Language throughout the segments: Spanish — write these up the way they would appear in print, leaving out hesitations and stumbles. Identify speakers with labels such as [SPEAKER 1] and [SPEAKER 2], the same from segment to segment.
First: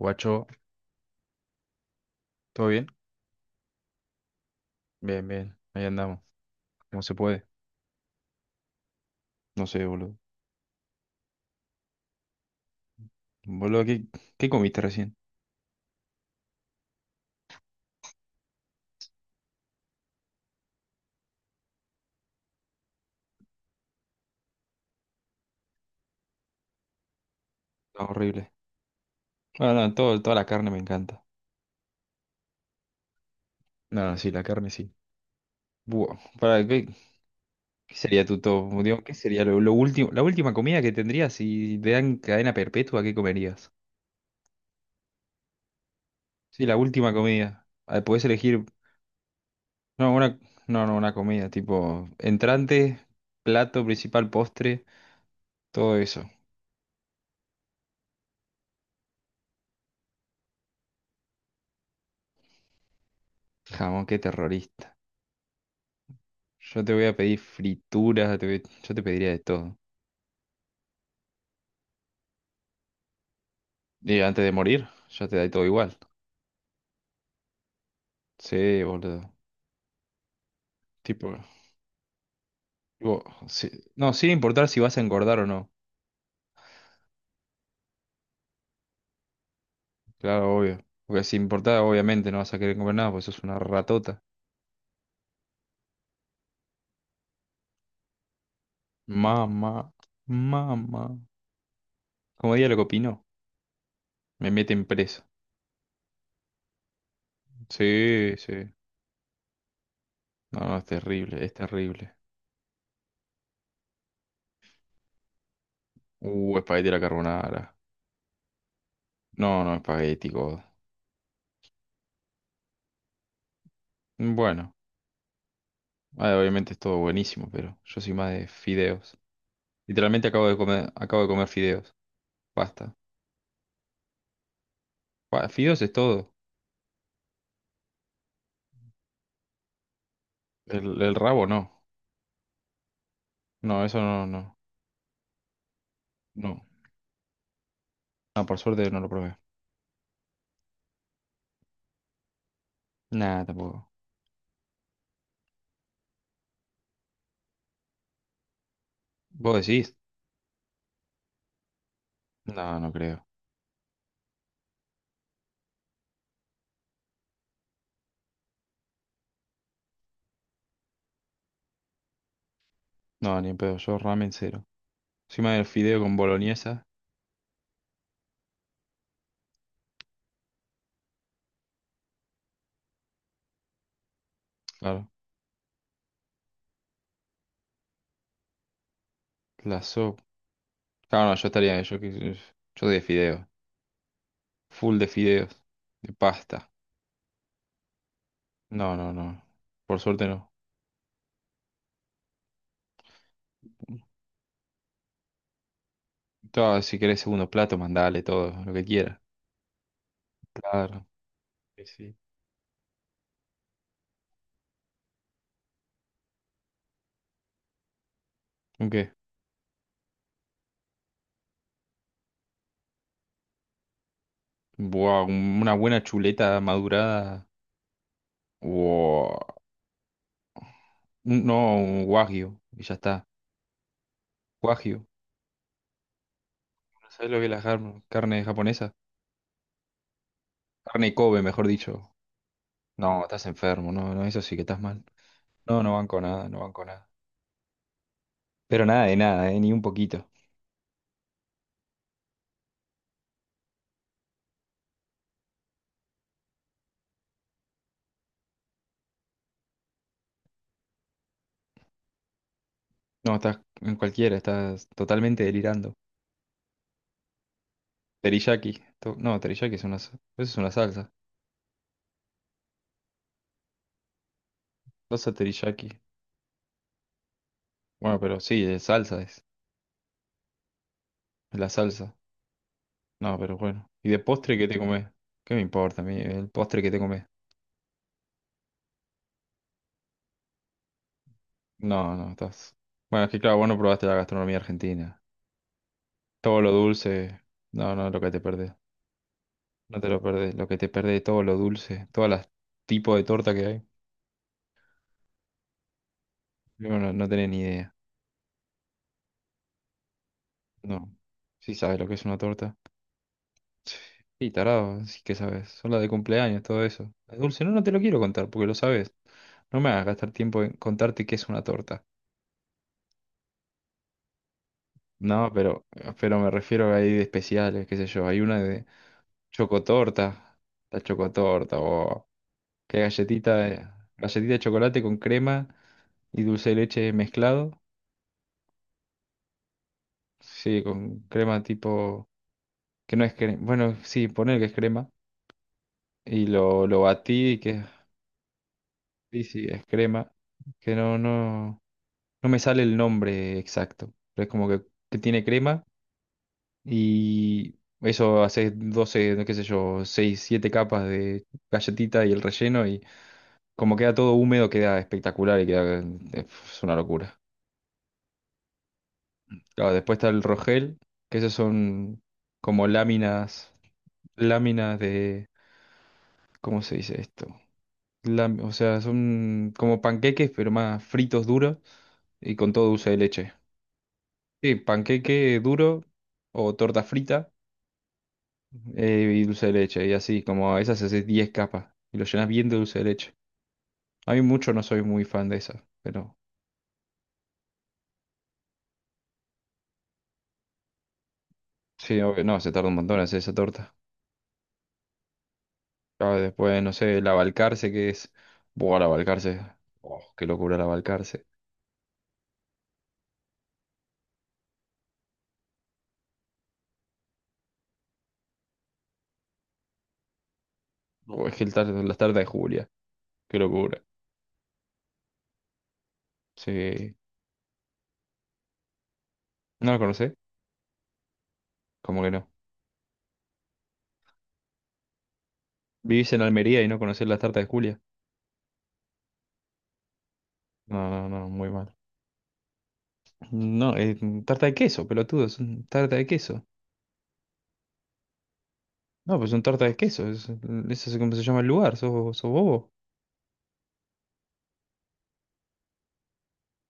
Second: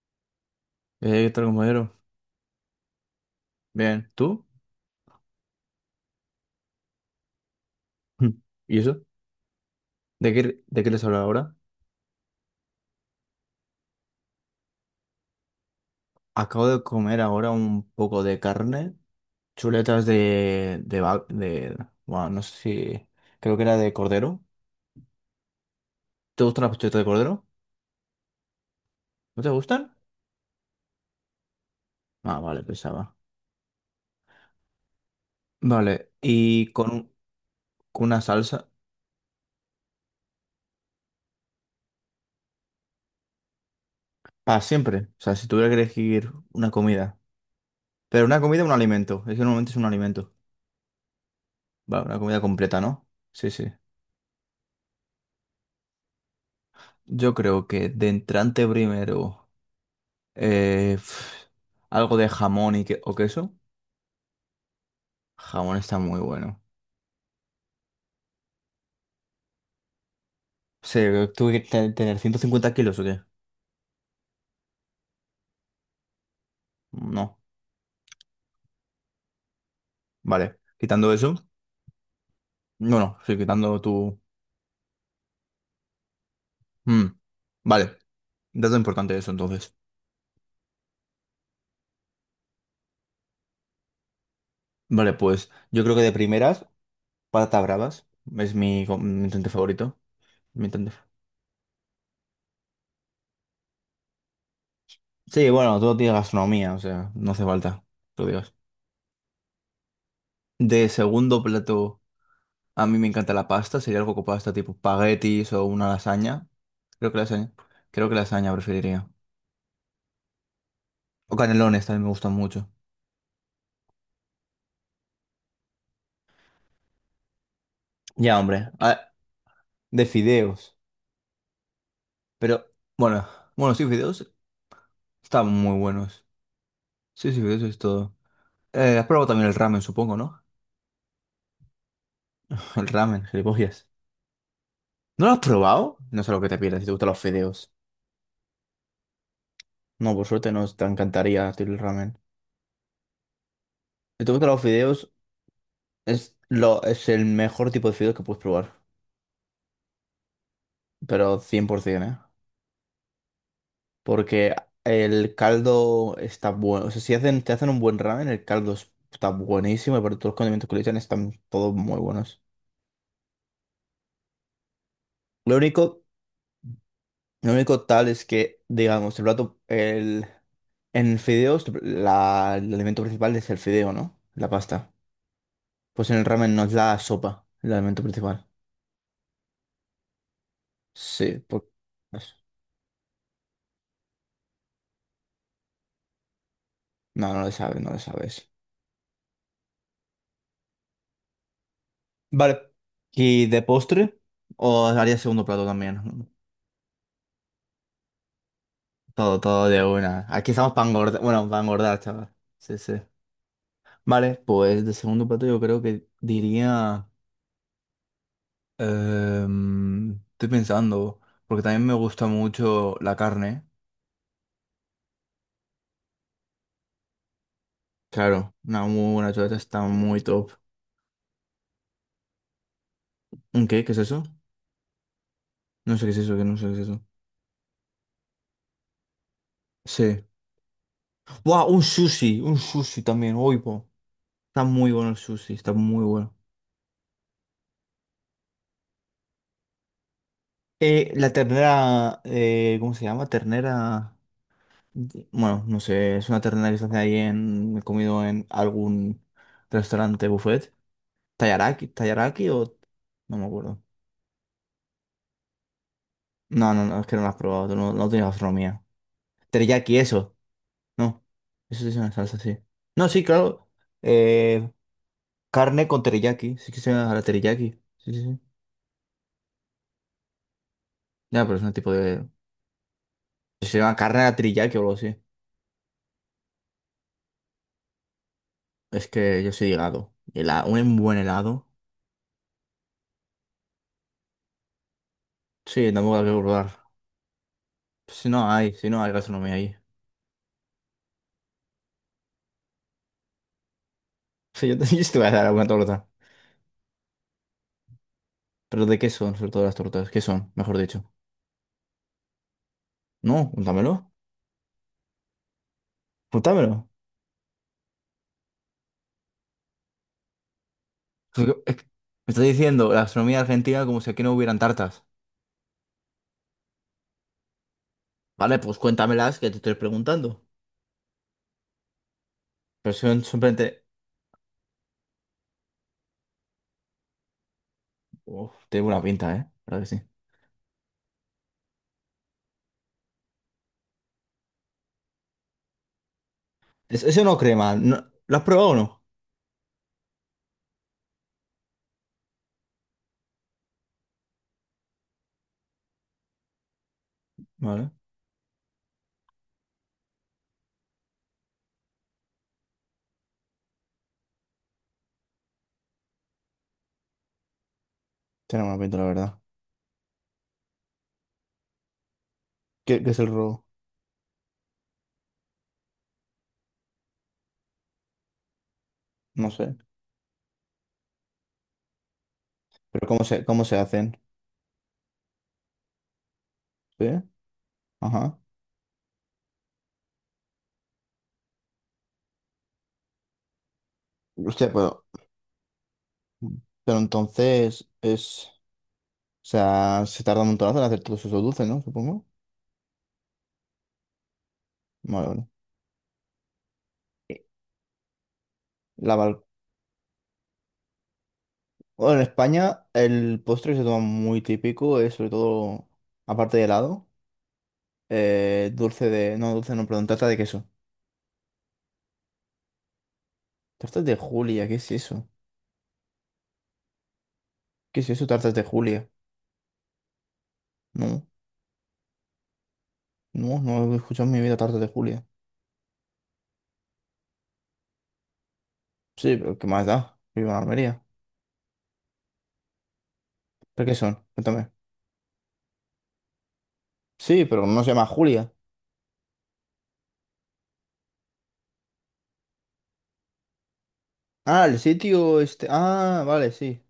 [SPEAKER 1] Guacho,
[SPEAKER 2] ¿Qué tal, compañero?
[SPEAKER 1] ¿todo bien?
[SPEAKER 2] Bien, ¿tú?
[SPEAKER 1] Bien, bien, ahí andamos. ¿Cómo se puede?
[SPEAKER 2] Mm. ¿Y eso?
[SPEAKER 1] No sé, boludo.
[SPEAKER 2] ¿De qué les hablo ahora?
[SPEAKER 1] Boludo, ¿qué comiste recién?
[SPEAKER 2] Acabo de comer ahora un poco de carne, chuletas de, bueno, no sé si, creo que era de cordero. ¿Te gustan las chuletas de cordero?
[SPEAKER 1] No, horrible.
[SPEAKER 2] ¿No te
[SPEAKER 1] Bueno, no,
[SPEAKER 2] gustan?
[SPEAKER 1] toda la carne me encanta.
[SPEAKER 2] Ah, vale, pensaba.
[SPEAKER 1] No, sí, la carne sí.
[SPEAKER 2] Vale,
[SPEAKER 1] Buah, para,
[SPEAKER 2] y
[SPEAKER 1] ¿qué, qué
[SPEAKER 2] con una
[SPEAKER 1] sería tu
[SPEAKER 2] salsa,
[SPEAKER 1] top? Digo, ¿qué sería la última comida que tendrías si te dan cadena perpetua, ¿qué comerías?
[SPEAKER 2] para siempre. O sea, si tuviera que elegir
[SPEAKER 1] Sí,
[SPEAKER 2] una
[SPEAKER 1] la última
[SPEAKER 2] comida.
[SPEAKER 1] comida. Ah, podés
[SPEAKER 2] Pero una
[SPEAKER 1] elegir,
[SPEAKER 2] comida, un alimento. Es que normalmente es un
[SPEAKER 1] no,
[SPEAKER 2] alimento.
[SPEAKER 1] una, no, no, una comida,
[SPEAKER 2] Vale,
[SPEAKER 1] tipo
[SPEAKER 2] una comida completa,
[SPEAKER 1] entrante,
[SPEAKER 2] ¿no? Sí, sí.
[SPEAKER 1] plato principal, postre, todo eso.
[SPEAKER 2] Yo creo que de entrante primero. Eh, pf, algo de jamón o queso.
[SPEAKER 1] Jamón, qué terrorista.
[SPEAKER 2] Jamón está muy bueno.
[SPEAKER 1] Yo te voy a pedir frituras, yo te pediría de todo.
[SPEAKER 2] Sí, ¿tuve que tener 150 kilos o qué?
[SPEAKER 1] Y antes de morir, ya te da todo igual.
[SPEAKER 2] No.
[SPEAKER 1] Sí, boludo.
[SPEAKER 2] Vale. Quitando eso.
[SPEAKER 1] Tipo,
[SPEAKER 2] No, no,
[SPEAKER 1] tipo,
[SPEAKER 2] sí,
[SPEAKER 1] sí-
[SPEAKER 2] quitando
[SPEAKER 1] no,
[SPEAKER 2] tu.
[SPEAKER 1] sin importar si vas a engordar o no.
[SPEAKER 2] Mm, vale. Dato importante eso entonces.
[SPEAKER 1] Claro, obvio. Porque si importa, obviamente no vas a querer comer nada, porque sos una ratota.
[SPEAKER 2] Vale, pues yo creo que de primeras, patatas bravas. Es mi intento
[SPEAKER 1] Mamá,
[SPEAKER 2] favorito. Mi intento-.
[SPEAKER 1] mamá. Como diría lo que opinó, me meten preso.
[SPEAKER 2] Sí, bueno, todo tiene gastronomía, o sea, no hace falta. Que lo
[SPEAKER 1] Sí,
[SPEAKER 2] digas.
[SPEAKER 1] sí. No, no, es
[SPEAKER 2] De segundo
[SPEAKER 1] terrible, es
[SPEAKER 2] plato.
[SPEAKER 1] terrible.
[SPEAKER 2] A mí me encanta la pasta, sería algo con pasta tipo espaguetis o una lasaña.
[SPEAKER 1] Espagueti a la
[SPEAKER 2] Creo que lasaña.
[SPEAKER 1] carbonara.
[SPEAKER 2] Creo que lasaña preferiría.
[SPEAKER 1] No, no, espagueti, God.
[SPEAKER 2] O canelones también me gustan mucho.
[SPEAKER 1] Bueno, obviamente es todo buenísimo, pero yo soy más
[SPEAKER 2] Ya,
[SPEAKER 1] de
[SPEAKER 2] hombre.
[SPEAKER 1] fideos.
[SPEAKER 2] De
[SPEAKER 1] Literalmente
[SPEAKER 2] fideos.
[SPEAKER 1] acabo de comer fideos.
[SPEAKER 2] Pero,
[SPEAKER 1] Pasta
[SPEAKER 2] bueno, bueno, sí, fideos están muy
[SPEAKER 1] Fideos es
[SPEAKER 2] buenos.
[SPEAKER 1] todo.
[SPEAKER 2] Sí, sí, fideos es todo. ¿Has probado también el ramen, supongo, ¿no?
[SPEAKER 1] El rabo no.
[SPEAKER 2] El ramen,
[SPEAKER 1] No,
[SPEAKER 2] gilipollas.
[SPEAKER 1] eso no, no.
[SPEAKER 2] ¿No lo has probado? No sé lo que te
[SPEAKER 1] No.
[SPEAKER 2] pierdes si te gustan los fideos.
[SPEAKER 1] No, por suerte no lo probé.
[SPEAKER 2] No, por suerte no te encantaría el ramen.
[SPEAKER 1] Nada, tampoco.
[SPEAKER 2] Si te gustan los fideos, es el mejor tipo de fideos que puedes probar.
[SPEAKER 1] ¿Vos decís?
[SPEAKER 2] Pero 100%, ¿eh?
[SPEAKER 1] No, no creo.
[SPEAKER 2] Porque el caldo está bueno. O sea, si hacen, te hacen un buen ramen, el caldo está buenísimo y por todos los condimentos que le echan están todos muy buenos.
[SPEAKER 1] No, ni en pedo. Yo ramen cero. Encima
[SPEAKER 2] Lo
[SPEAKER 1] del fideo
[SPEAKER 2] único,
[SPEAKER 1] con boloñesa.
[SPEAKER 2] lo único tal es que, digamos, el plato, en fideos, el alimento principal es el fideo, ¿no? La pasta.
[SPEAKER 1] Claro.
[SPEAKER 2] Pues en el ramen no es la sopa, el alimento principal.
[SPEAKER 1] La sopa. Claro, no,
[SPEAKER 2] Sí,
[SPEAKER 1] yo estaría.
[SPEAKER 2] pues.
[SPEAKER 1] Yo de fideos. Full de fideos. De pasta.
[SPEAKER 2] No, no lo sabes, no lo sabes.
[SPEAKER 1] No, no, no. Por suerte no.
[SPEAKER 2] Vale. ¿Y de postre? ¿O haría segundo plato también?
[SPEAKER 1] Todo, si querés segundo plato, mandale todo, lo que quieras.
[SPEAKER 2] Todo, todo de una. Aquí estamos para
[SPEAKER 1] Claro.
[SPEAKER 2] engordar. Bueno, para
[SPEAKER 1] Sí,
[SPEAKER 2] engordar,
[SPEAKER 1] sí.
[SPEAKER 2] chaval. Sí, sí. Vale, pues de segundo plato yo creo que diría.
[SPEAKER 1] Ok.
[SPEAKER 2] Estoy pensando, porque también me gusta mucho la carne.
[SPEAKER 1] Buah, una buena chuleta madurada.
[SPEAKER 2] Claro, una muy buena
[SPEAKER 1] Buah,
[SPEAKER 2] chuleta está muy top.
[SPEAKER 1] no, un wagyu. Y ya está.
[SPEAKER 2] ¿Un qué? ¿Qué es eso?
[SPEAKER 1] Wagyu.
[SPEAKER 2] No sé qué es eso, que no sé qué es eso.
[SPEAKER 1] ¿Sabes lo que es carne japonesa?
[SPEAKER 2] Sí.
[SPEAKER 1] Carne Kobe, mejor
[SPEAKER 2] ¡Wow! Un
[SPEAKER 1] dicho.
[SPEAKER 2] sushi, un sushi
[SPEAKER 1] No,
[SPEAKER 2] también.
[SPEAKER 1] estás
[SPEAKER 2] Uy, po.
[SPEAKER 1] enfermo. No, no, eso sí que
[SPEAKER 2] Está
[SPEAKER 1] estás
[SPEAKER 2] muy
[SPEAKER 1] mal.
[SPEAKER 2] bueno el sushi, está
[SPEAKER 1] No, no
[SPEAKER 2] muy
[SPEAKER 1] banco
[SPEAKER 2] bueno.
[SPEAKER 1] nada, no banco nada. Pero nada de nada, ni un poquito.
[SPEAKER 2] La ternera. ¿Cómo se llama? Ternera. Bueno, no sé, es una terna que se hace ahí en. He comido en algún restaurante buffet. ¿Tayaraki? ¿Tayaraki o?
[SPEAKER 1] No,
[SPEAKER 2] No me
[SPEAKER 1] estás
[SPEAKER 2] acuerdo.
[SPEAKER 1] en cualquiera, estás totalmente delirando.
[SPEAKER 2] No, no, no, es que no lo has probado, tú no, no tienes gastronomía.
[SPEAKER 1] No, teriyaki es
[SPEAKER 2] Teriyaki, eso.
[SPEAKER 1] eso es una salsa.
[SPEAKER 2] No, eso sí es una salsa, sí. No, sí, claro. Eh,
[SPEAKER 1] Salsa teriyaki.
[SPEAKER 2] Carne con teriyaki, sí que se llama la teriyaki. Sí,
[SPEAKER 1] Bueno,
[SPEAKER 2] sí,
[SPEAKER 1] pero
[SPEAKER 2] sí.
[SPEAKER 1] sí, es salsa es.
[SPEAKER 2] Ya, pero
[SPEAKER 1] es
[SPEAKER 2] es
[SPEAKER 1] La
[SPEAKER 2] un tipo
[SPEAKER 1] salsa.
[SPEAKER 2] de.
[SPEAKER 1] No, pero
[SPEAKER 2] Si se
[SPEAKER 1] bueno.
[SPEAKER 2] llama
[SPEAKER 1] ¿Y de
[SPEAKER 2] carne a la
[SPEAKER 1] postre qué
[SPEAKER 2] teriyaki
[SPEAKER 1] te
[SPEAKER 2] o algo
[SPEAKER 1] comes?
[SPEAKER 2] así.
[SPEAKER 1] ¿Qué me importa a mí el postre que te comes?
[SPEAKER 2] Es que yo soy de helado. Un buen helado.
[SPEAKER 1] No, no, estás... Bueno, es que claro, vos no probaste la gastronomía argentina.
[SPEAKER 2] Sí, tampoco hay que
[SPEAKER 1] Todo lo
[SPEAKER 2] probar.
[SPEAKER 1] dulce, no, no, lo
[SPEAKER 2] Si
[SPEAKER 1] que te
[SPEAKER 2] no
[SPEAKER 1] perdés.
[SPEAKER 2] hay, si no hay gastronomía ahí.
[SPEAKER 1] No te lo perdés, lo que te perdés, todo lo dulce, todos los tipos de torta que hay.
[SPEAKER 2] Sí, yo te, yo sí te voy a dar alguna torta.
[SPEAKER 1] Yo no, no tenés ni idea.
[SPEAKER 2] Pero ¿de qué son, sobre todo las tortas? ¿Qué son, mejor dicho?
[SPEAKER 1] No. Sí sabes lo que es una torta.
[SPEAKER 2] No, cuéntamelo.
[SPEAKER 1] Y tarado, sí que sabes. Son las de cumpleaños, todo
[SPEAKER 2] Cuéntamelo.
[SPEAKER 1] eso. Es dulce, no, no te lo quiero contar porque lo sabes. No me hagas gastar tiempo en contarte qué
[SPEAKER 2] Es
[SPEAKER 1] es
[SPEAKER 2] que-
[SPEAKER 1] una
[SPEAKER 2] es que
[SPEAKER 1] torta.
[SPEAKER 2] me estás diciendo la gastronomía argentina como si aquí no hubieran tartas.
[SPEAKER 1] No, pero me refiero a ahí de especiales, qué sé yo. Hay
[SPEAKER 2] Vale,
[SPEAKER 1] una
[SPEAKER 2] pues
[SPEAKER 1] de
[SPEAKER 2] cuéntamelas que te estoy preguntando.
[SPEAKER 1] chocotorta. La chocotorta, o
[SPEAKER 2] Pero
[SPEAKER 1] qué
[SPEAKER 2] son
[SPEAKER 1] galletita,
[SPEAKER 2] simplemente.
[SPEAKER 1] eh, galletita de chocolate con crema y dulce de leche mezclado.
[SPEAKER 2] Uf, tiene buena pinta, ¿eh? La verdad que sí.
[SPEAKER 1] Sí, con crema tipo, que no es crema. Bueno, sí, poner que es crema. Y lo
[SPEAKER 2] Eso no
[SPEAKER 1] batí y
[SPEAKER 2] crema.
[SPEAKER 1] que
[SPEAKER 2] ¿Lo has probado o no?
[SPEAKER 1] sí, sí, es crema. Que no, no, no me sale el nombre exacto. Pero es como que tiene crema. Y
[SPEAKER 2] Vale.
[SPEAKER 1] eso haces 12 no qué sé yo, 6 7 capas de galletita y el relleno y como queda todo húmedo queda espectacular y queda, es una locura.
[SPEAKER 2] Tiene buena pinta, la verdad.
[SPEAKER 1] Claro, después está el rogel, que esos son como
[SPEAKER 2] ¿Qué es el robo?
[SPEAKER 1] láminas de, ¿cómo se dice esto? O sea,
[SPEAKER 2] No sé.
[SPEAKER 1] son como panqueques pero más fritos duros y con todo
[SPEAKER 2] Pero
[SPEAKER 1] dulce de
[SPEAKER 2] ¿cómo se,
[SPEAKER 1] leche.
[SPEAKER 2] cómo se hacen?
[SPEAKER 1] Sí, panqueque duro o torta
[SPEAKER 2] ¿Sí?
[SPEAKER 1] frita
[SPEAKER 2] Ajá.
[SPEAKER 1] y dulce de leche, y así, como a esas haces 10 capas y lo llenas bien de dulce de leche. A mí
[SPEAKER 2] Hostia,
[SPEAKER 1] mucho no soy
[SPEAKER 2] pero.
[SPEAKER 1] muy fan de esas, pero
[SPEAKER 2] Pero entonces es. O sea, se tarda un montonazo en hacer todos esos dulces, ¿no?
[SPEAKER 1] sí,
[SPEAKER 2] Supongo.
[SPEAKER 1] obvio, no, se tarda un montón en hacer esa torta.
[SPEAKER 2] Vale, vale.
[SPEAKER 1] Ah, después, no sé, el
[SPEAKER 2] Eh,
[SPEAKER 1] abalcarce, que es. Buah, el
[SPEAKER 2] La val-
[SPEAKER 1] abalcarce. Oh, qué locura el abalcarce.
[SPEAKER 2] Bueno, en España el postre que se toma muy típico, es sobre todo, aparte de helado, dulce de. No, dulce no, perdón, tarta de queso.
[SPEAKER 1] No, o es que las tartas de Julia, qué locura.
[SPEAKER 2] Tartas de Julia, ¿qué es eso?
[SPEAKER 1] Sí.
[SPEAKER 2] ¿Qué es eso, tartas de Julia?
[SPEAKER 1] ¿No la conocés?
[SPEAKER 2] No,
[SPEAKER 1] Como que no.
[SPEAKER 2] no, no he escuchado en mi vida tartas de Julia.
[SPEAKER 1] ¿Vivís en Almería y no conocés las tartas de Julia?
[SPEAKER 2] Sí, pero ¿qué más da? Vivo en Almería.
[SPEAKER 1] No, no, no, muy mal.
[SPEAKER 2] ¿Pero qué
[SPEAKER 1] No,
[SPEAKER 2] son?
[SPEAKER 1] tarta
[SPEAKER 2] Cuéntame.
[SPEAKER 1] de queso, pelotudo, tarta de queso.
[SPEAKER 2] Sí, pero no se llama Julia.
[SPEAKER 1] No, pues son tarta de queso, eso es como se llama el lugar, sos bobo.
[SPEAKER 2] Ah, el sitio este. Ah, vale, sí.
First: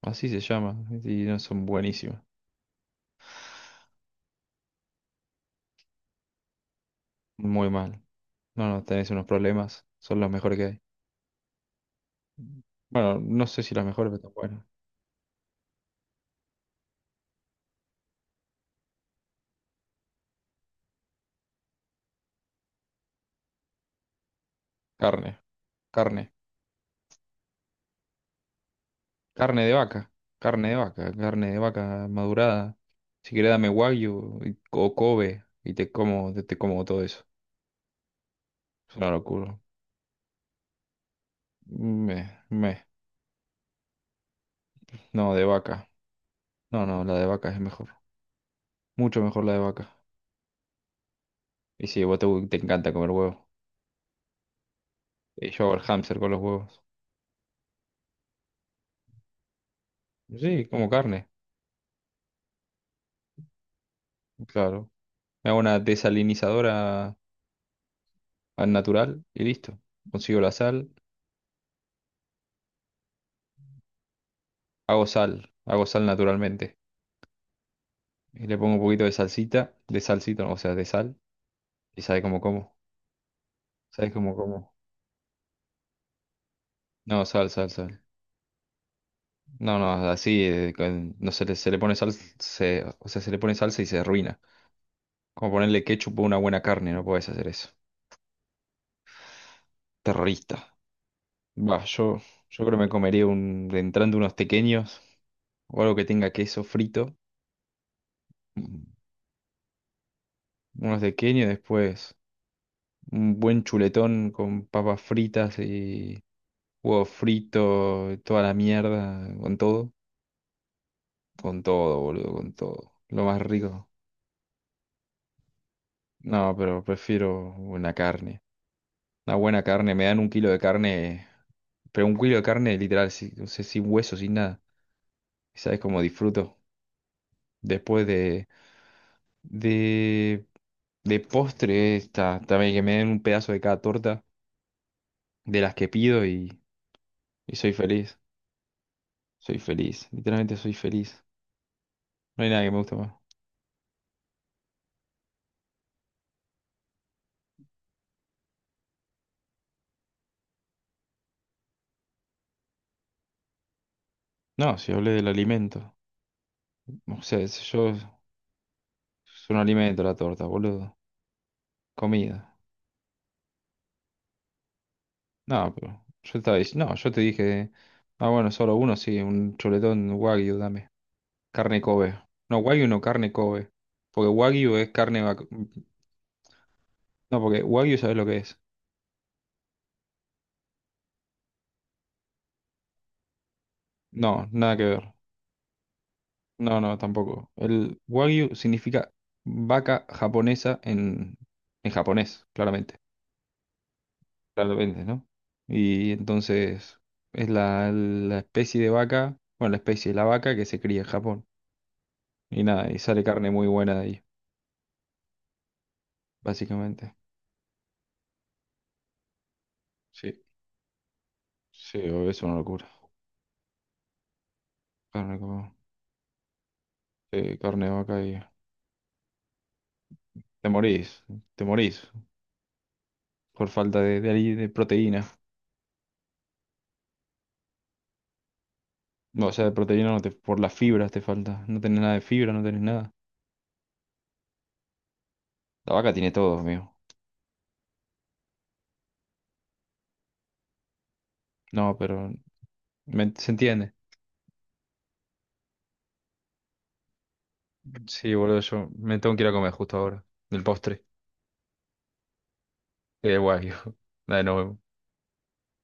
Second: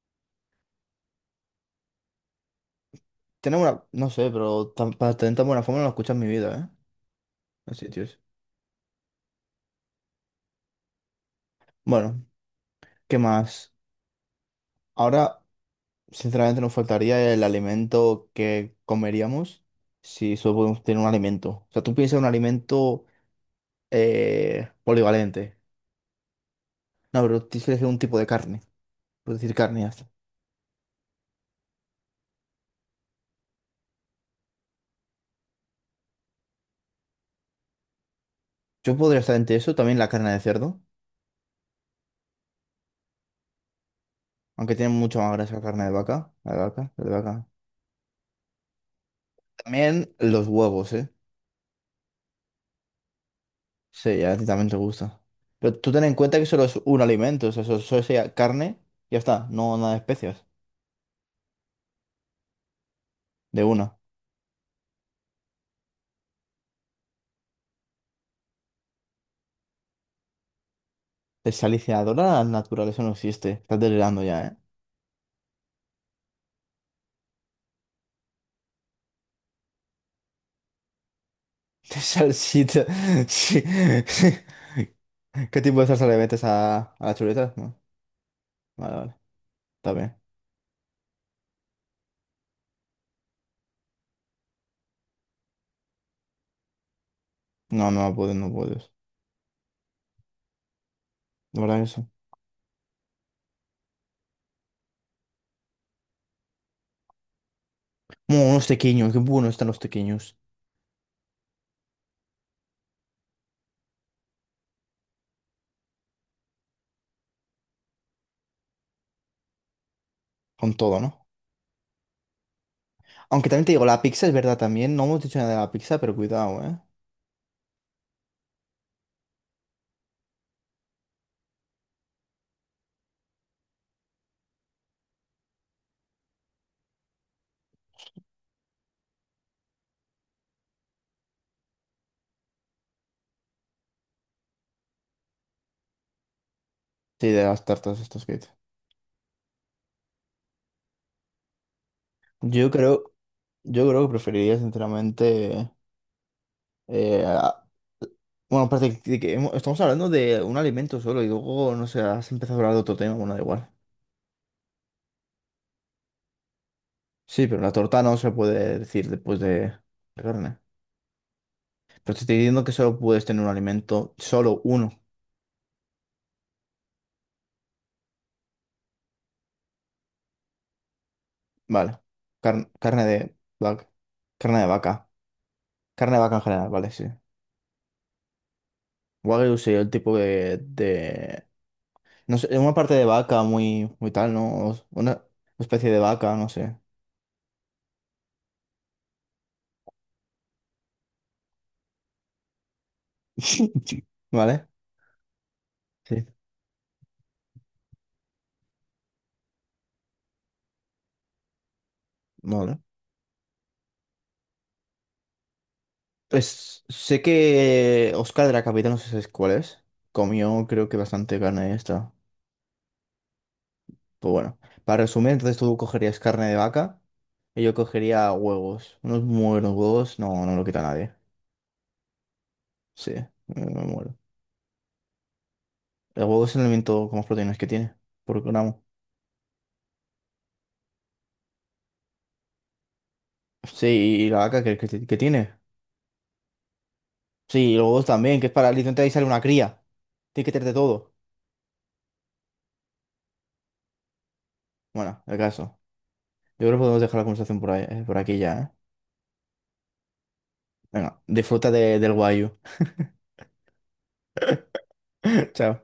[SPEAKER 1] Así se llama, y no son buenísimas,
[SPEAKER 2] Tenemos una. No sé, pero para tener tan buena forma no lo he escuchado en mi vida, ¿eh?
[SPEAKER 1] muy
[SPEAKER 2] Los
[SPEAKER 1] mal.
[SPEAKER 2] sitios.
[SPEAKER 1] No, no, tenés unos problemas, son los mejores que hay.
[SPEAKER 2] Bueno,
[SPEAKER 1] Bueno,
[SPEAKER 2] ¿qué
[SPEAKER 1] no sé
[SPEAKER 2] más?
[SPEAKER 1] si las mejores, pero están buenas.
[SPEAKER 2] Ahora, sinceramente, nos faltaría el alimento que comeríamos si solo podemos tener un alimento. O sea, tú piensas en un alimento,
[SPEAKER 1] Carne,
[SPEAKER 2] polivalente.
[SPEAKER 1] carne,
[SPEAKER 2] No, pero tienes que elegir un tipo de carne. Puedes decir
[SPEAKER 1] carne de
[SPEAKER 2] carne y ya está.
[SPEAKER 1] vaca, carne de vaca, carne de vaca madurada. Si querés dame wagyu o Kobe y te como, te como todo eso. Es
[SPEAKER 2] Yo
[SPEAKER 1] una
[SPEAKER 2] podría estar entre
[SPEAKER 1] locura.
[SPEAKER 2] eso, también la carne de cerdo,
[SPEAKER 1] Me, me,
[SPEAKER 2] aunque tiene mucha más
[SPEAKER 1] no, de
[SPEAKER 2] grasa que la carne
[SPEAKER 1] vaca.
[SPEAKER 2] de vaca. La de
[SPEAKER 1] No,
[SPEAKER 2] vaca,
[SPEAKER 1] no,
[SPEAKER 2] la de
[SPEAKER 1] la de
[SPEAKER 2] vaca.
[SPEAKER 1] vaca es mejor, mucho mejor la de vaca.
[SPEAKER 2] También los huevos, ¿eh?
[SPEAKER 1] Y si vos te encanta comer huevo.
[SPEAKER 2] Sí, a ti también te gusta.
[SPEAKER 1] Yo hago
[SPEAKER 2] Pero
[SPEAKER 1] el
[SPEAKER 2] tú ten en
[SPEAKER 1] hámster con
[SPEAKER 2] cuenta
[SPEAKER 1] los
[SPEAKER 2] que solo es
[SPEAKER 1] huevos.
[SPEAKER 2] un alimento, o sea, solo sería carne y ya está, no nada de especias,
[SPEAKER 1] Sí, como carne,
[SPEAKER 2] de una.
[SPEAKER 1] claro. Me hago una desalinizadora al natural y listo. Consigo la sal,
[SPEAKER 2] Desalinizadora de la naturaleza no existe. Estás delirando ya, ¿eh?
[SPEAKER 1] hago sal naturalmente. Y le pongo un poquito de salsita, o sea, de sal. Y sabe cómo como.
[SPEAKER 2] Salsita. Sí.
[SPEAKER 1] ¿Sabes cómo como?
[SPEAKER 2] ¿Qué tipo de salsa le metes a las
[SPEAKER 1] No, sal,
[SPEAKER 2] chuletas?
[SPEAKER 1] sal,
[SPEAKER 2] No.
[SPEAKER 1] sal.
[SPEAKER 2] Vale, vale.
[SPEAKER 1] No, no,
[SPEAKER 2] Está bien.
[SPEAKER 1] así, no se le, se le pone sal, se, o sea, se le pone salsa y se arruina. Como ponerle ketchup a una buena carne, no puedes hacer eso.
[SPEAKER 2] No, no puedes, no puedes.
[SPEAKER 1] Terrorista.
[SPEAKER 2] De verdad
[SPEAKER 1] Va,
[SPEAKER 2] eso.
[SPEAKER 1] yo creo que me comería entrando unos pequeños o algo que tenga queso frito,
[SPEAKER 2] Unos
[SPEAKER 1] mm,
[SPEAKER 2] tequeños. Qué buenos están los tequeños.
[SPEAKER 1] unos tequeños, después un buen chuletón con papas fritas y huevo frito, toda la mierda,
[SPEAKER 2] Con todo, ¿no?
[SPEAKER 1] con todo, boludo, con todo, lo más
[SPEAKER 2] Aunque también te digo,
[SPEAKER 1] rico.
[SPEAKER 2] la pizza es verdad también. No hemos dicho nada de la pizza, pero
[SPEAKER 1] No,
[SPEAKER 2] cuidado, ¿eh?
[SPEAKER 1] pero prefiero una carne, una buena carne, me dan un kilo de carne, pero un kilo de carne literal, sí, o sea, sin hueso, sin nada, ¿sabes cómo disfruto? Después de, de postre, está, también que me den un pedazo de cada torta de las que pido y,
[SPEAKER 2] Sí, de
[SPEAKER 1] y
[SPEAKER 2] las
[SPEAKER 1] soy
[SPEAKER 2] tartas
[SPEAKER 1] feliz.
[SPEAKER 2] estas que dices.
[SPEAKER 1] Soy feliz, literalmente soy feliz. No hay nada que
[SPEAKER 2] Yo
[SPEAKER 1] me guste más.
[SPEAKER 2] creo. Yo creo que preferiría, sinceramente. Eh, a- bueno, parece que estamos hablando de un alimento solo y luego, no sé, has empezado a hablar de otro tema, bueno, da igual.
[SPEAKER 1] No, si hablé del alimento. O sea,
[SPEAKER 2] Sí, pero
[SPEAKER 1] si
[SPEAKER 2] la
[SPEAKER 1] yo
[SPEAKER 2] torta no se puede decir después
[SPEAKER 1] es un
[SPEAKER 2] de
[SPEAKER 1] alimento la
[SPEAKER 2] la
[SPEAKER 1] torta,
[SPEAKER 2] carne.
[SPEAKER 1] boludo.
[SPEAKER 2] Pero te estoy
[SPEAKER 1] Comida.
[SPEAKER 2] diciendo que solo puedes tener un alimento, solo uno.
[SPEAKER 1] No, pero yo estaba diciendo, no, yo te dije, bueno, solo uno, sí, un chuletón wagyu, dame. Carne
[SPEAKER 2] Vale.
[SPEAKER 1] Kobe. No, wagyu no,
[SPEAKER 2] Carne
[SPEAKER 1] carne
[SPEAKER 2] de
[SPEAKER 1] Kobe.
[SPEAKER 2] vaca.
[SPEAKER 1] Porque
[SPEAKER 2] Carne de
[SPEAKER 1] wagyu es
[SPEAKER 2] vaca.
[SPEAKER 1] carne vacu-
[SPEAKER 2] Carne de vaca en general, vale, sí.
[SPEAKER 1] No, porque wagyu sabes lo que es.
[SPEAKER 2] Wagyu sí, el tipo de... No sé, una parte de vaca muy, muy tal,
[SPEAKER 1] No,
[SPEAKER 2] ¿no?
[SPEAKER 1] nada que ver.
[SPEAKER 2] Una especie de vaca, no sé.
[SPEAKER 1] No, no, tampoco. El wagyu significa vaca japonesa en japonés, claramente.
[SPEAKER 2] ¿Vale?
[SPEAKER 1] Claramente, ¿no? Y
[SPEAKER 2] Sí.
[SPEAKER 1] entonces es la especie de vaca, bueno, la especie de la vaca que se cría en Japón. Y
[SPEAKER 2] Vale.
[SPEAKER 1] nada, y sale carne muy buena de ahí,
[SPEAKER 2] Pues
[SPEAKER 1] básicamente.
[SPEAKER 2] sé que Oscar de la Capital, no sé si cuál es,
[SPEAKER 1] Sí,
[SPEAKER 2] comió creo que bastante carne de
[SPEAKER 1] sí,
[SPEAKER 2] esta.
[SPEAKER 1] obvio, es una locura.
[SPEAKER 2] Pues bueno, para resumir,
[SPEAKER 1] Carne,
[SPEAKER 2] entonces tú cogerías carne de vaca
[SPEAKER 1] sí,
[SPEAKER 2] y yo
[SPEAKER 1] carne de vaca
[SPEAKER 2] cogería
[SPEAKER 1] y
[SPEAKER 2] huevos. Unos muy buenos huevos, no, no lo
[SPEAKER 1] te
[SPEAKER 2] quita nadie.
[SPEAKER 1] morís, te morís
[SPEAKER 2] Sí, me,
[SPEAKER 1] por
[SPEAKER 2] me
[SPEAKER 1] falta
[SPEAKER 2] muero.
[SPEAKER 1] de proteína.
[SPEAKER 2] El huevo es el alimento con más proteínas que tiene, por gramo.
[SPEAKER 1] No, o sea, de proteína no te, por las fibras te falta. No tenés nada de fibra, no tenés nada.
[SPEAKER 2] Sí, y la vaca que tiene.
[SPEAKER 1] La vaca tiene todo, amigo.
[SPEAKER 2] Sí, y los huevos también, que es para literalmente ahí sale una cría. Tiene que tener de todo.
[SPEAKER 1] No, pero se entiende.
[SPEAKER 2] Bueno, el caso. Yo creo que podemos dejar la conversación por ahí, por
[SPEAKER 1] Sí,
[SPEAKER 2] aquí ya,
[SPEAKER 1] boludo,
[SPEAKER 2] ¿eh?
[SPEAKER 1] yo me tengo que ir a comer justo ahora. Del postre.
[SPEAKER 2] Venga, disfruta del guayu.
[SPEAKER 1] Guay, hijo. Dale, nos vemos.
[SPEAKER 2] Chao.